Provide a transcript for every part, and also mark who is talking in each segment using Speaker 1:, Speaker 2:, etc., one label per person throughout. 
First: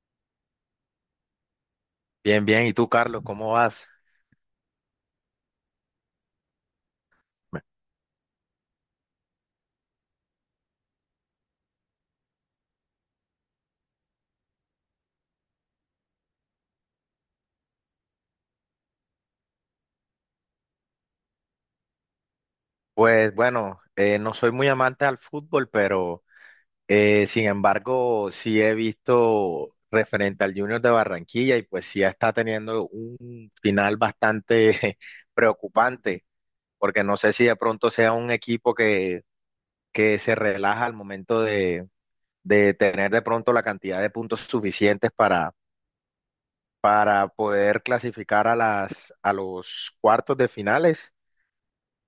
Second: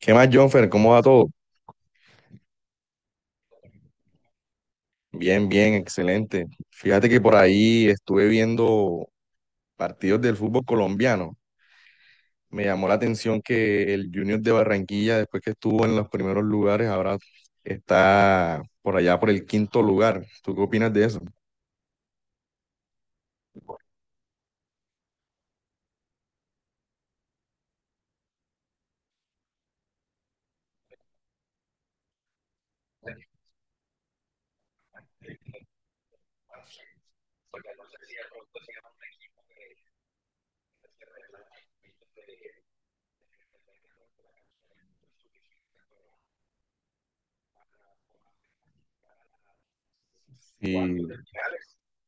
Speaker 1: ¿Qué más, Jonfer? ¿Cómo va todo?
Speaker 2: Bien, bien. ¿Y tú, Carlos, cómo vas?
Speaker 1: Bien, bien, excelente. Fíjate que por ahí estuve viendo partidos del fútbol colombiano. Me llamó la atención que el Junior de Barranquilla, después que estuvo en los primeros lugares, ahora está por allá por el quinto lugar. ¿Tú qué opinas de eso?
Speaker 2: Pues bueno, no soy muy amante al fútbol, pero sin embargo sí he visto referente al Junior de Barranquilla y pues sí está teniendo un final bastante preocupante, porque no sé si de pronto sea un equipo que se relaja al momento de tener de pronto la cantidad de puntos suficientes para poder clasificar a a los cuartos de
Speaker 1: Sí,
Speaker 2: finales.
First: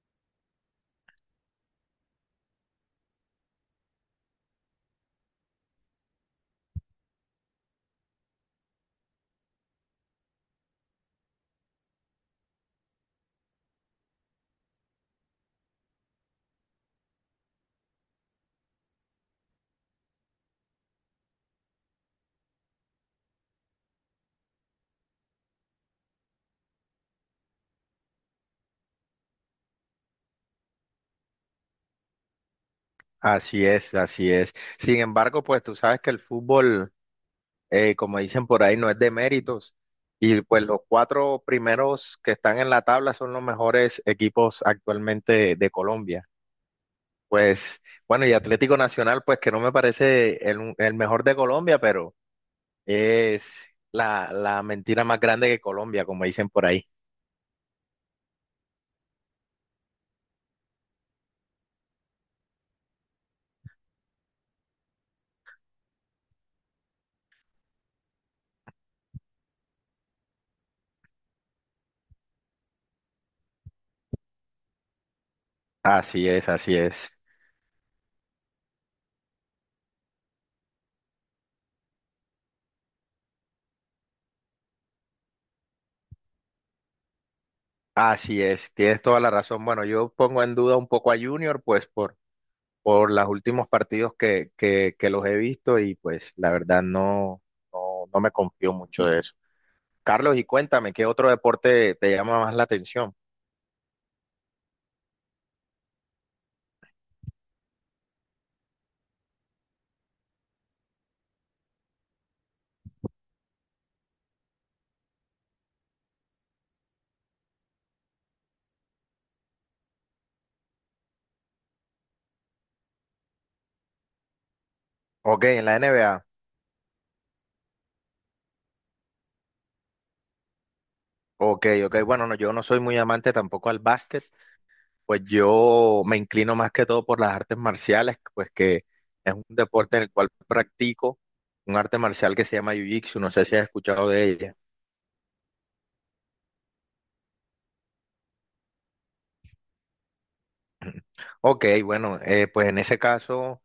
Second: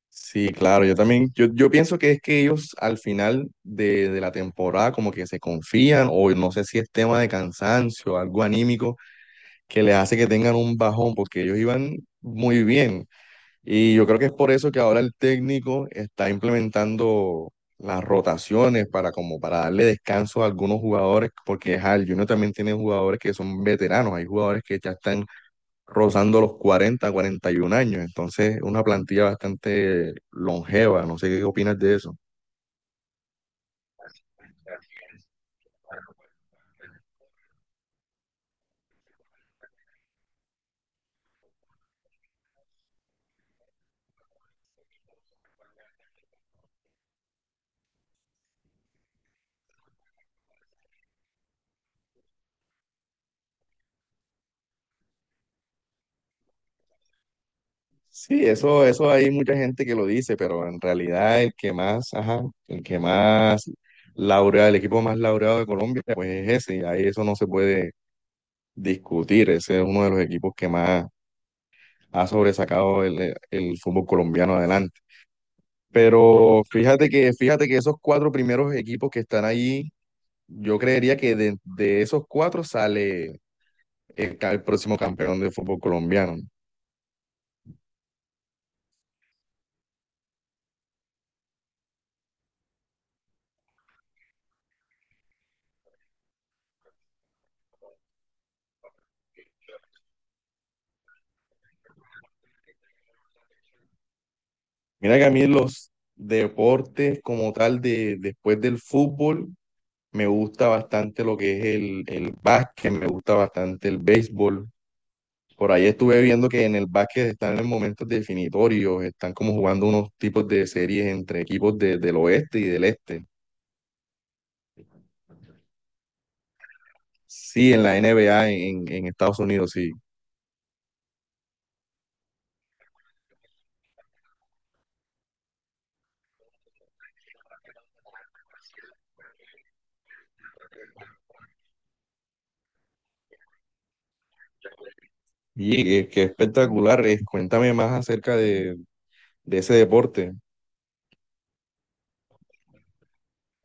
Speaker 1: sí, claro, yo también, yo pienso que es que ellos al final de la temporada como que se confían o no sé si es tema de cansancio, algo anímico que les hace que tengan un bajón, porque ellos iban muy bien. Y yo creo que es por eso que ahora el técnico está implementando las rotaciones para como para darle descanso a algunos jugadores, porque ajá, el Junior también tiene jugadores que son veteranos, hay jugadores que ya están rozando los cuarenta y un años, entonces es una plantilla bastante longeva, no sé qué opinas de eso.
Speaker 2: Así es, así es. Sin embargo, pues tú sabes que el fútbol, como dicen por ahí, no es de méritos. Y pues los cuatro primeros que están en la tabla son los mejores equipos actualmente de Colombia. Pues bueno, y Atlético Nacional, pues que no me parece el mejor de Colombia, pero es la mentira más grande que Colombia, como dicen por ahí.
Speaker 1: Sí, eso hay mucha gente que lo dice, pero en realidad el que más, ajá, el que más laureado, el equipo más laureado de Colombia, pues es ese, y ahí eso no se puede discutir. Ese es uno de los equipos que más ha sobresacado el fútbol colombiano adelante.
Speaker 2: Así es,
Speaker 1: Pero
Speaker 2: así es.
Speaker 1: fíjate que esos cuatro primeros equipos que están allí, yo creería que de esos cuatro sale el próximo campeón del fútbol colombiano.
Speaker 2: Así es, tienes toda la razón. Bueno, yo pongo en duda un poco a Junior, pues por los últimos partidos que los he visto y pues la verdad no me confío mucho de eso. Carlos, y cuéntame, ¿qué otro deporte te llama más la atención?
Speaker 1: Mira que a mí los deportes como tal de después del fútbol me gusta bastante lo que es el básquet, me gusta bastante el béisbol. Por ahí estuve viendo que en el básquet están en momentos definitorios, están como jugando unos tipos de series entre del oeste y del este.
Speaker 2: Ok, en la NBA.
Speaker 1: Sí, en la NBA en Estados Unidos, sí.
Speaker 2: Ok, ok, bueno, no, yo no soy muy amante tampoco al básquet, pues yo me inclino más que todo por las artes marciales, pues que es un deporte en el cual practico un arte marcial que se llama Jiu-Jitsu, no sé si has escuchado de ella.
Speaker 1: Y qué, qué espectacular es. Cuéntame más acerca de ese deporte.
Speaker 2: Ok, bueno, pues en ese caso.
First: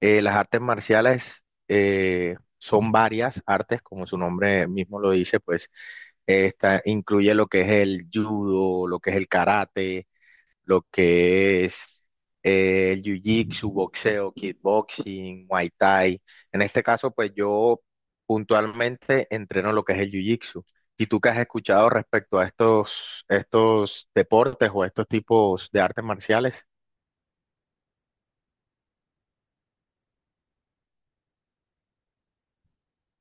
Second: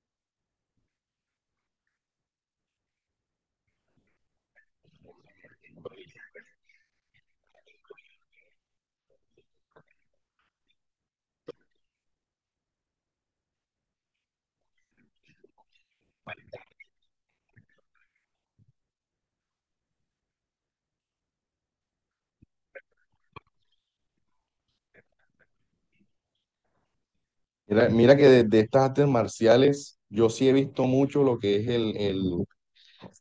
Speaker 2: Las artes marciales son varias artes, como su nombre mismo lo dice, pues esta incluye lo que es el judo, lo que es el karate, lo que es el jiu-jitsu, boxeo, kickboxing, muay thai. En este caso, pues yo puntualmente entreno lo que es el jiu-jitsu. ¿Y tú qué has escuchado respecto a estos deportes o estos tipos de artes marciales?
Speaker 1: Mira que de estas artes marciales, yo sí he visto mucho lo que es el,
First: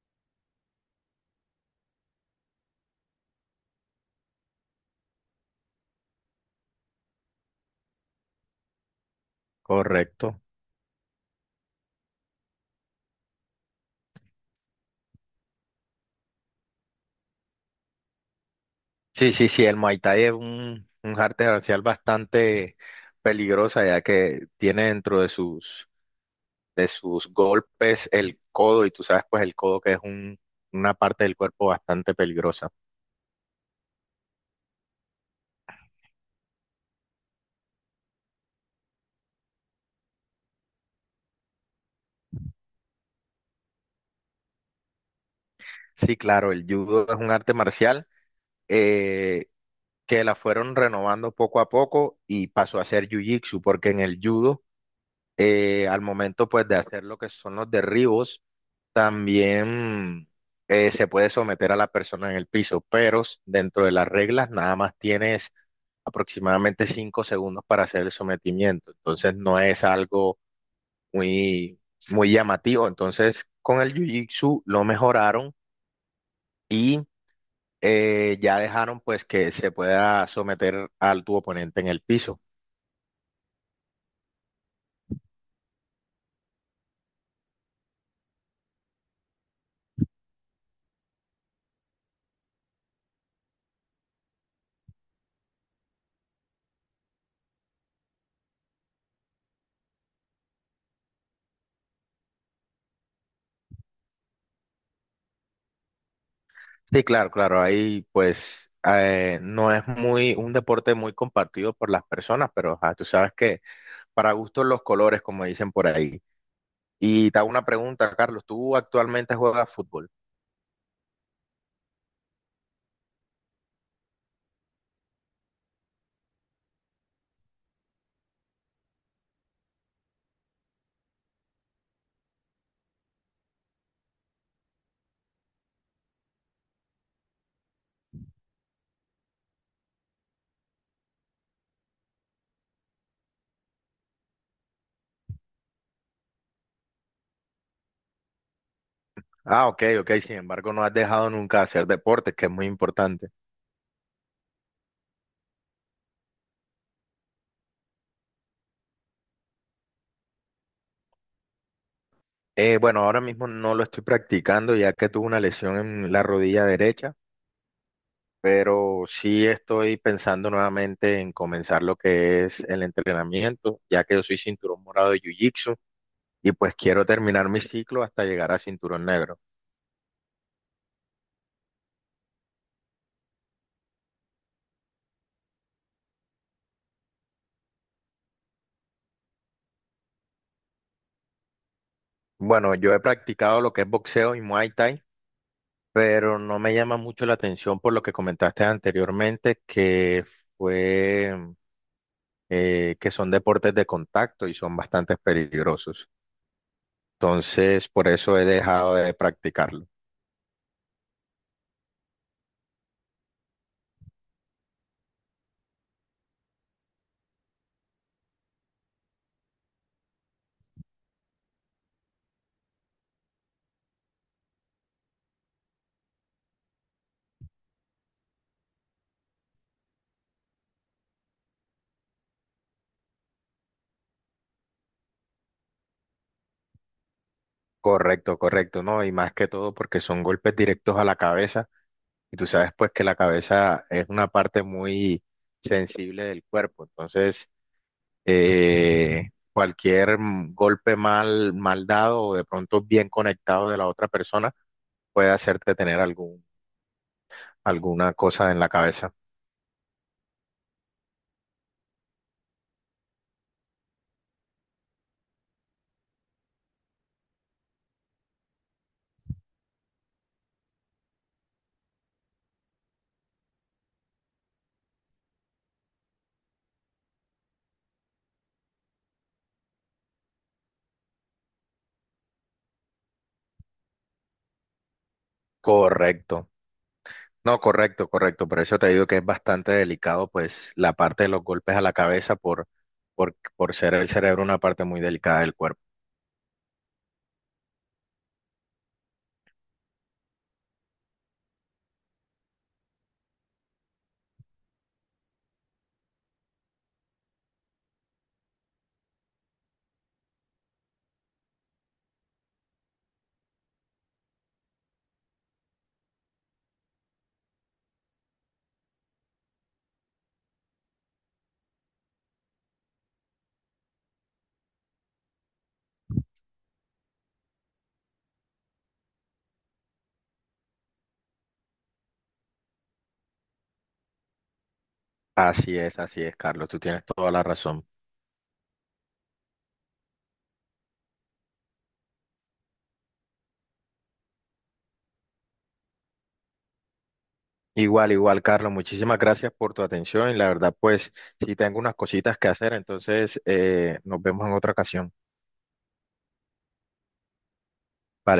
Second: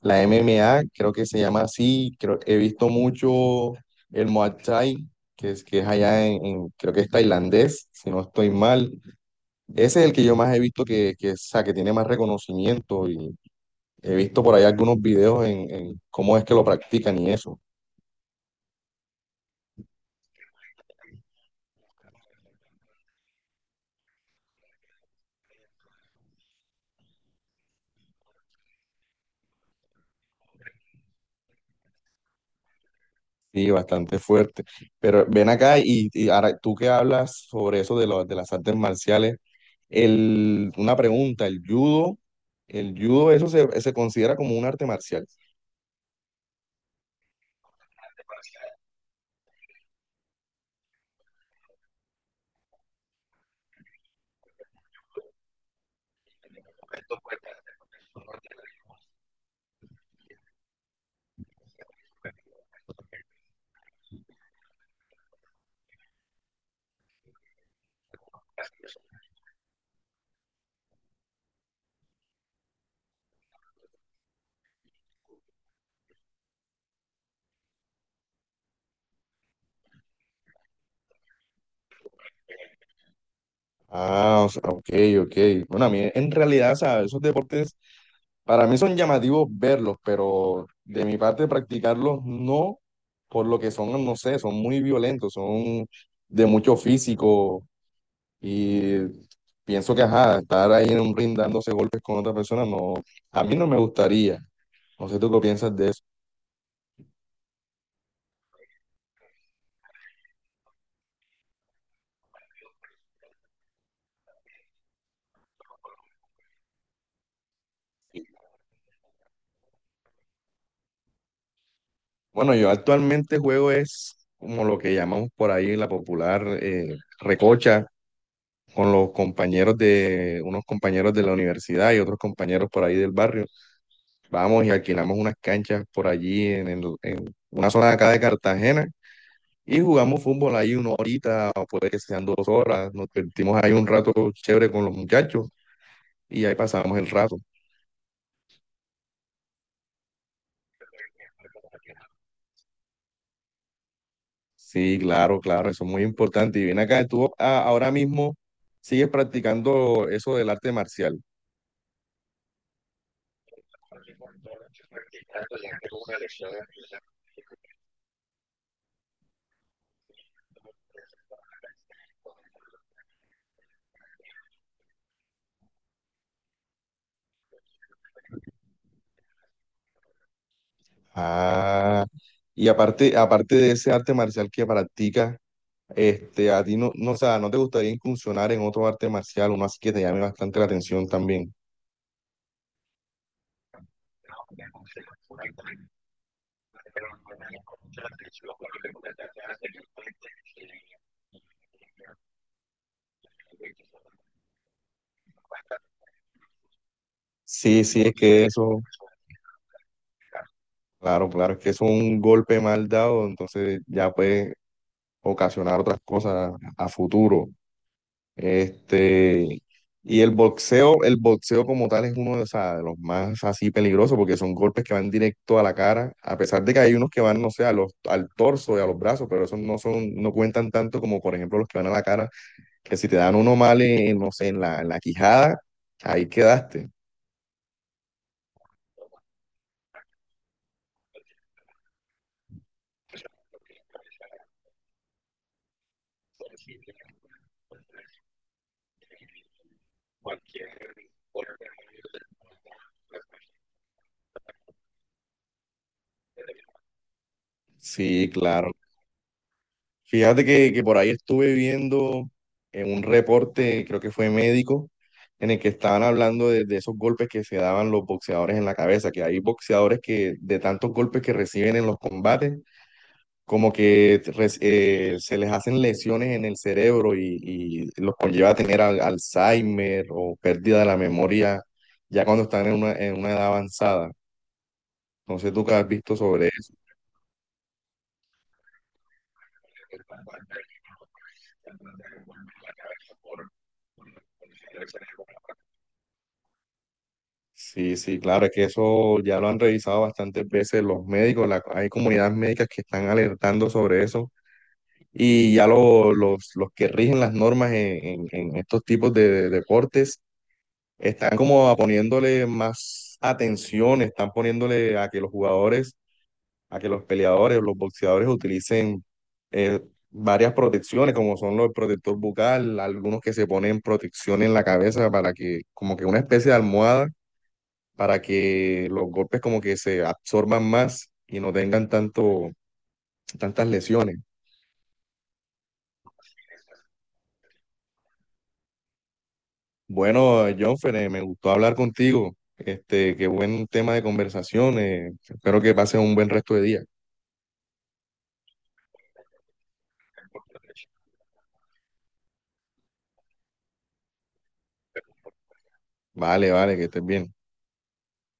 Speaker 1: la MMA, creo que se llama así, creo, he visto mucho el Muay Thai, que es allá creo que es tailandés, si no estoy mal. Ese es el que yo
Speaker 2: Correcto.
Speaker 1: más he visto o sea, que tiene más reconocimiento y he visto por ahí algunos videos en cómo es que lo practican y eso.
Speaker 2: Sí, el Muay Thai es un arte marcial bastante peligrosa, ya que tiene dentro de sus golpes el codo, y tú sabes, pues el codo que es un- una parte del cuerpo bastante peligrosa.
Speaker 1: Sí, bastante fuerte. Pero ven acá y ahora tú que hablas sobre eso de las artes marciales, una pregunta, el judo, eso se considera como un arte marcial.
Speaker 2: Sí, claro, el judo es un arte marcial eh, que la fueron renovando poco a poco y pasó a ser jiu-jitsu, porque en el judo, al momento pues de hacer lo que son los derribos, también se puede someter a la persona en el piso, pero s- dentro de las reglas nada más tienes aproximadamente 5 segundos para hacer el sometimiento. Entonces no es algo muy, muy llamativo. Entonces con el Jiu-Jitsu lo mejoraron y ya dejaron pues que se pueda someter al tu oponente en el piso.
Speaker 1: Ah, o sea, ok, ok. Bueno, a mí en realidad, o sea, esos deportes para mí son llamativos verlos, pero de mi parte practicarlos no, por lo que son, no sé, son muy violentos, son de mucho físico y pienso que, ajá, estar ahí en un ring dándose golpes con otra persona, no, a mí no me gustaría. No sé tú qué piensas de eso.
Speaker 2: Sí, claro, claro, ahí pues no es muy un deporte muy compartido por las personas, pero ajá, tú sabes que para gustos los colores, como dicen por ahí. Y te hago una pregunta, Carlos, ¿tú actualmente juegas fútbol?
Speaker 1: Bueno, yo actualmente juego es como lo que llamamos por ahí en la popular recocha con los compañeros de, unos compañeros de la universidad y otros compañeros por ahí del barrio. Vamos y alquilamos unas canchas por allí en una zona de acá de Cartagena y jugamos fútbol ahí una horita, o puede que sean dos horas. Nos divertimos ahí un rato chévere con los muchachos y ahí pasamos el rato.
Speaker 2: Ah, ok, ok, sin embargo no has dejado nunca de hacer deportes, que es muy importante.
Speaker 1: Sí, claro, claro, eso es muy importante. Y ven acá, ahora mismo sigues practicando eso del arte marcial.
Speaker 2: Bueno, ahora mismo no lo estoy practicando ya que tuve una lesión en la rodilla derecha, pero sí estoy pensando nuevamente en comenzar lo que es el entrenamiento, ya que yo soy cinturón morado de Jiu-Jitsu y pues quiero terminar mi ciclo hasta llegar a cinturón negro.
Speaker 1: Ah, y aparte de ese arte marcial que practicas, este, a ti no, no, o sea, ¿no te gustaría incursionar en otro arte marcial, uno así que te llame bastante la atención también?
Speaker 2: Bueno, yo he practicado lo que es boxeo y Muay Thai pero no me llama mucho la atención por lo que comentaste anteriormente, que fue que son deportes de contacto y son bastante peligrosos.
Speaker 1: Sí,
Speaker 2: Entonces,
Speaker 1: sí,
Speaker 2: por
Speaker 1: es
Speaker 2: eso
Speaker 1: que
Speaker 2: he
Speaker 1: eso,
Speaker 2: dejado de practicarlo.
Speaker 1: claro, claro, es que eso es un golpe mal dado, entonces ya puede ocasionar otras cosas a futuro. Este, y el boxeo como tal es uno de, o sea, de los más así peligrosos porque son golpes que van directo a la cara, a pesar de que hay unos que van, no sé, al torso y a los brazos, pero esos no son, no cuentan tanto como por ejemplo los que van a la cara. Que si te dan uno mal en, no sé, en la quijada, ahí quedaste.
Speaker 2: Correcto, correcto, ¿no? Y más que todo porque son golpes directos a la cabeza y tú sabes pues que la cabeza es una parte muy sensible del cuerpo. Entonces, cualquier golpe mal, mal dado o de pronto bien conectado de la otra persona puede hacerte tener algún, alguna
Speaker 1: Sí,
Speaker 2: cosa en la
Speaker 1: claro.
Speaker 2: cabeza.
Speaker 1: Que por ahí estuve viendo en un reporte, creo que fue médico, en el que estaban hablando de esos golpes que se daban los boxeadores en la cabeza, que hay boxeadores que de tantos golpes que reciben en los combates, se les hacen lesiones en el cerebro y los conlleva a tener Alzheimer o pérdida de la memoria ya cuando están en una edad avanzada. No sé tú qué has visto sobre
Speaker 2: Correcto.
Speaker 1: eso.
Speaker 2: No, correcto, correcto. Por eso te digo que es bastante delicado, pues, la parte de los golpes a la cabeza por ser el cerebro una parte muy delicada del cuerpo.
Speaker 1: Sí, sí, claro, es que eso ya lo han revisado bastantes veces los médicos, hay comunidades médicas que están alertando sobre eso y los que rigen las normas en estos tipos de deportes están como poniéndole más atención, están poniéndole a que los jugadores, a que los peleadores, los boxeadores utilicen eh, varias protecciones, como son los protector bucal, algunos que se ponen protección en la cabeza para que, como que una especie de almohada para que los golpes como que se absorban más y no tengan tanto, tantas lesiones.
Speaker 2: Así es, Carlos. Tú tienes toda la razón.
Speaker 1: Bueno, Jonfer, me gustó hablar contigo. Este, qué buen tema de conversación. Espero que pases un buen resto de día.
Speaker 2: Igual, igual, Carlos. Muchísimas gracias por tu atención. Y la verdad, pues, sí tengo unas cositas que hacer. Entonces, nos vemos en otra ocasión.
Speaker 1: Vale, vale, que estés bien.
Speaker 2: Bye.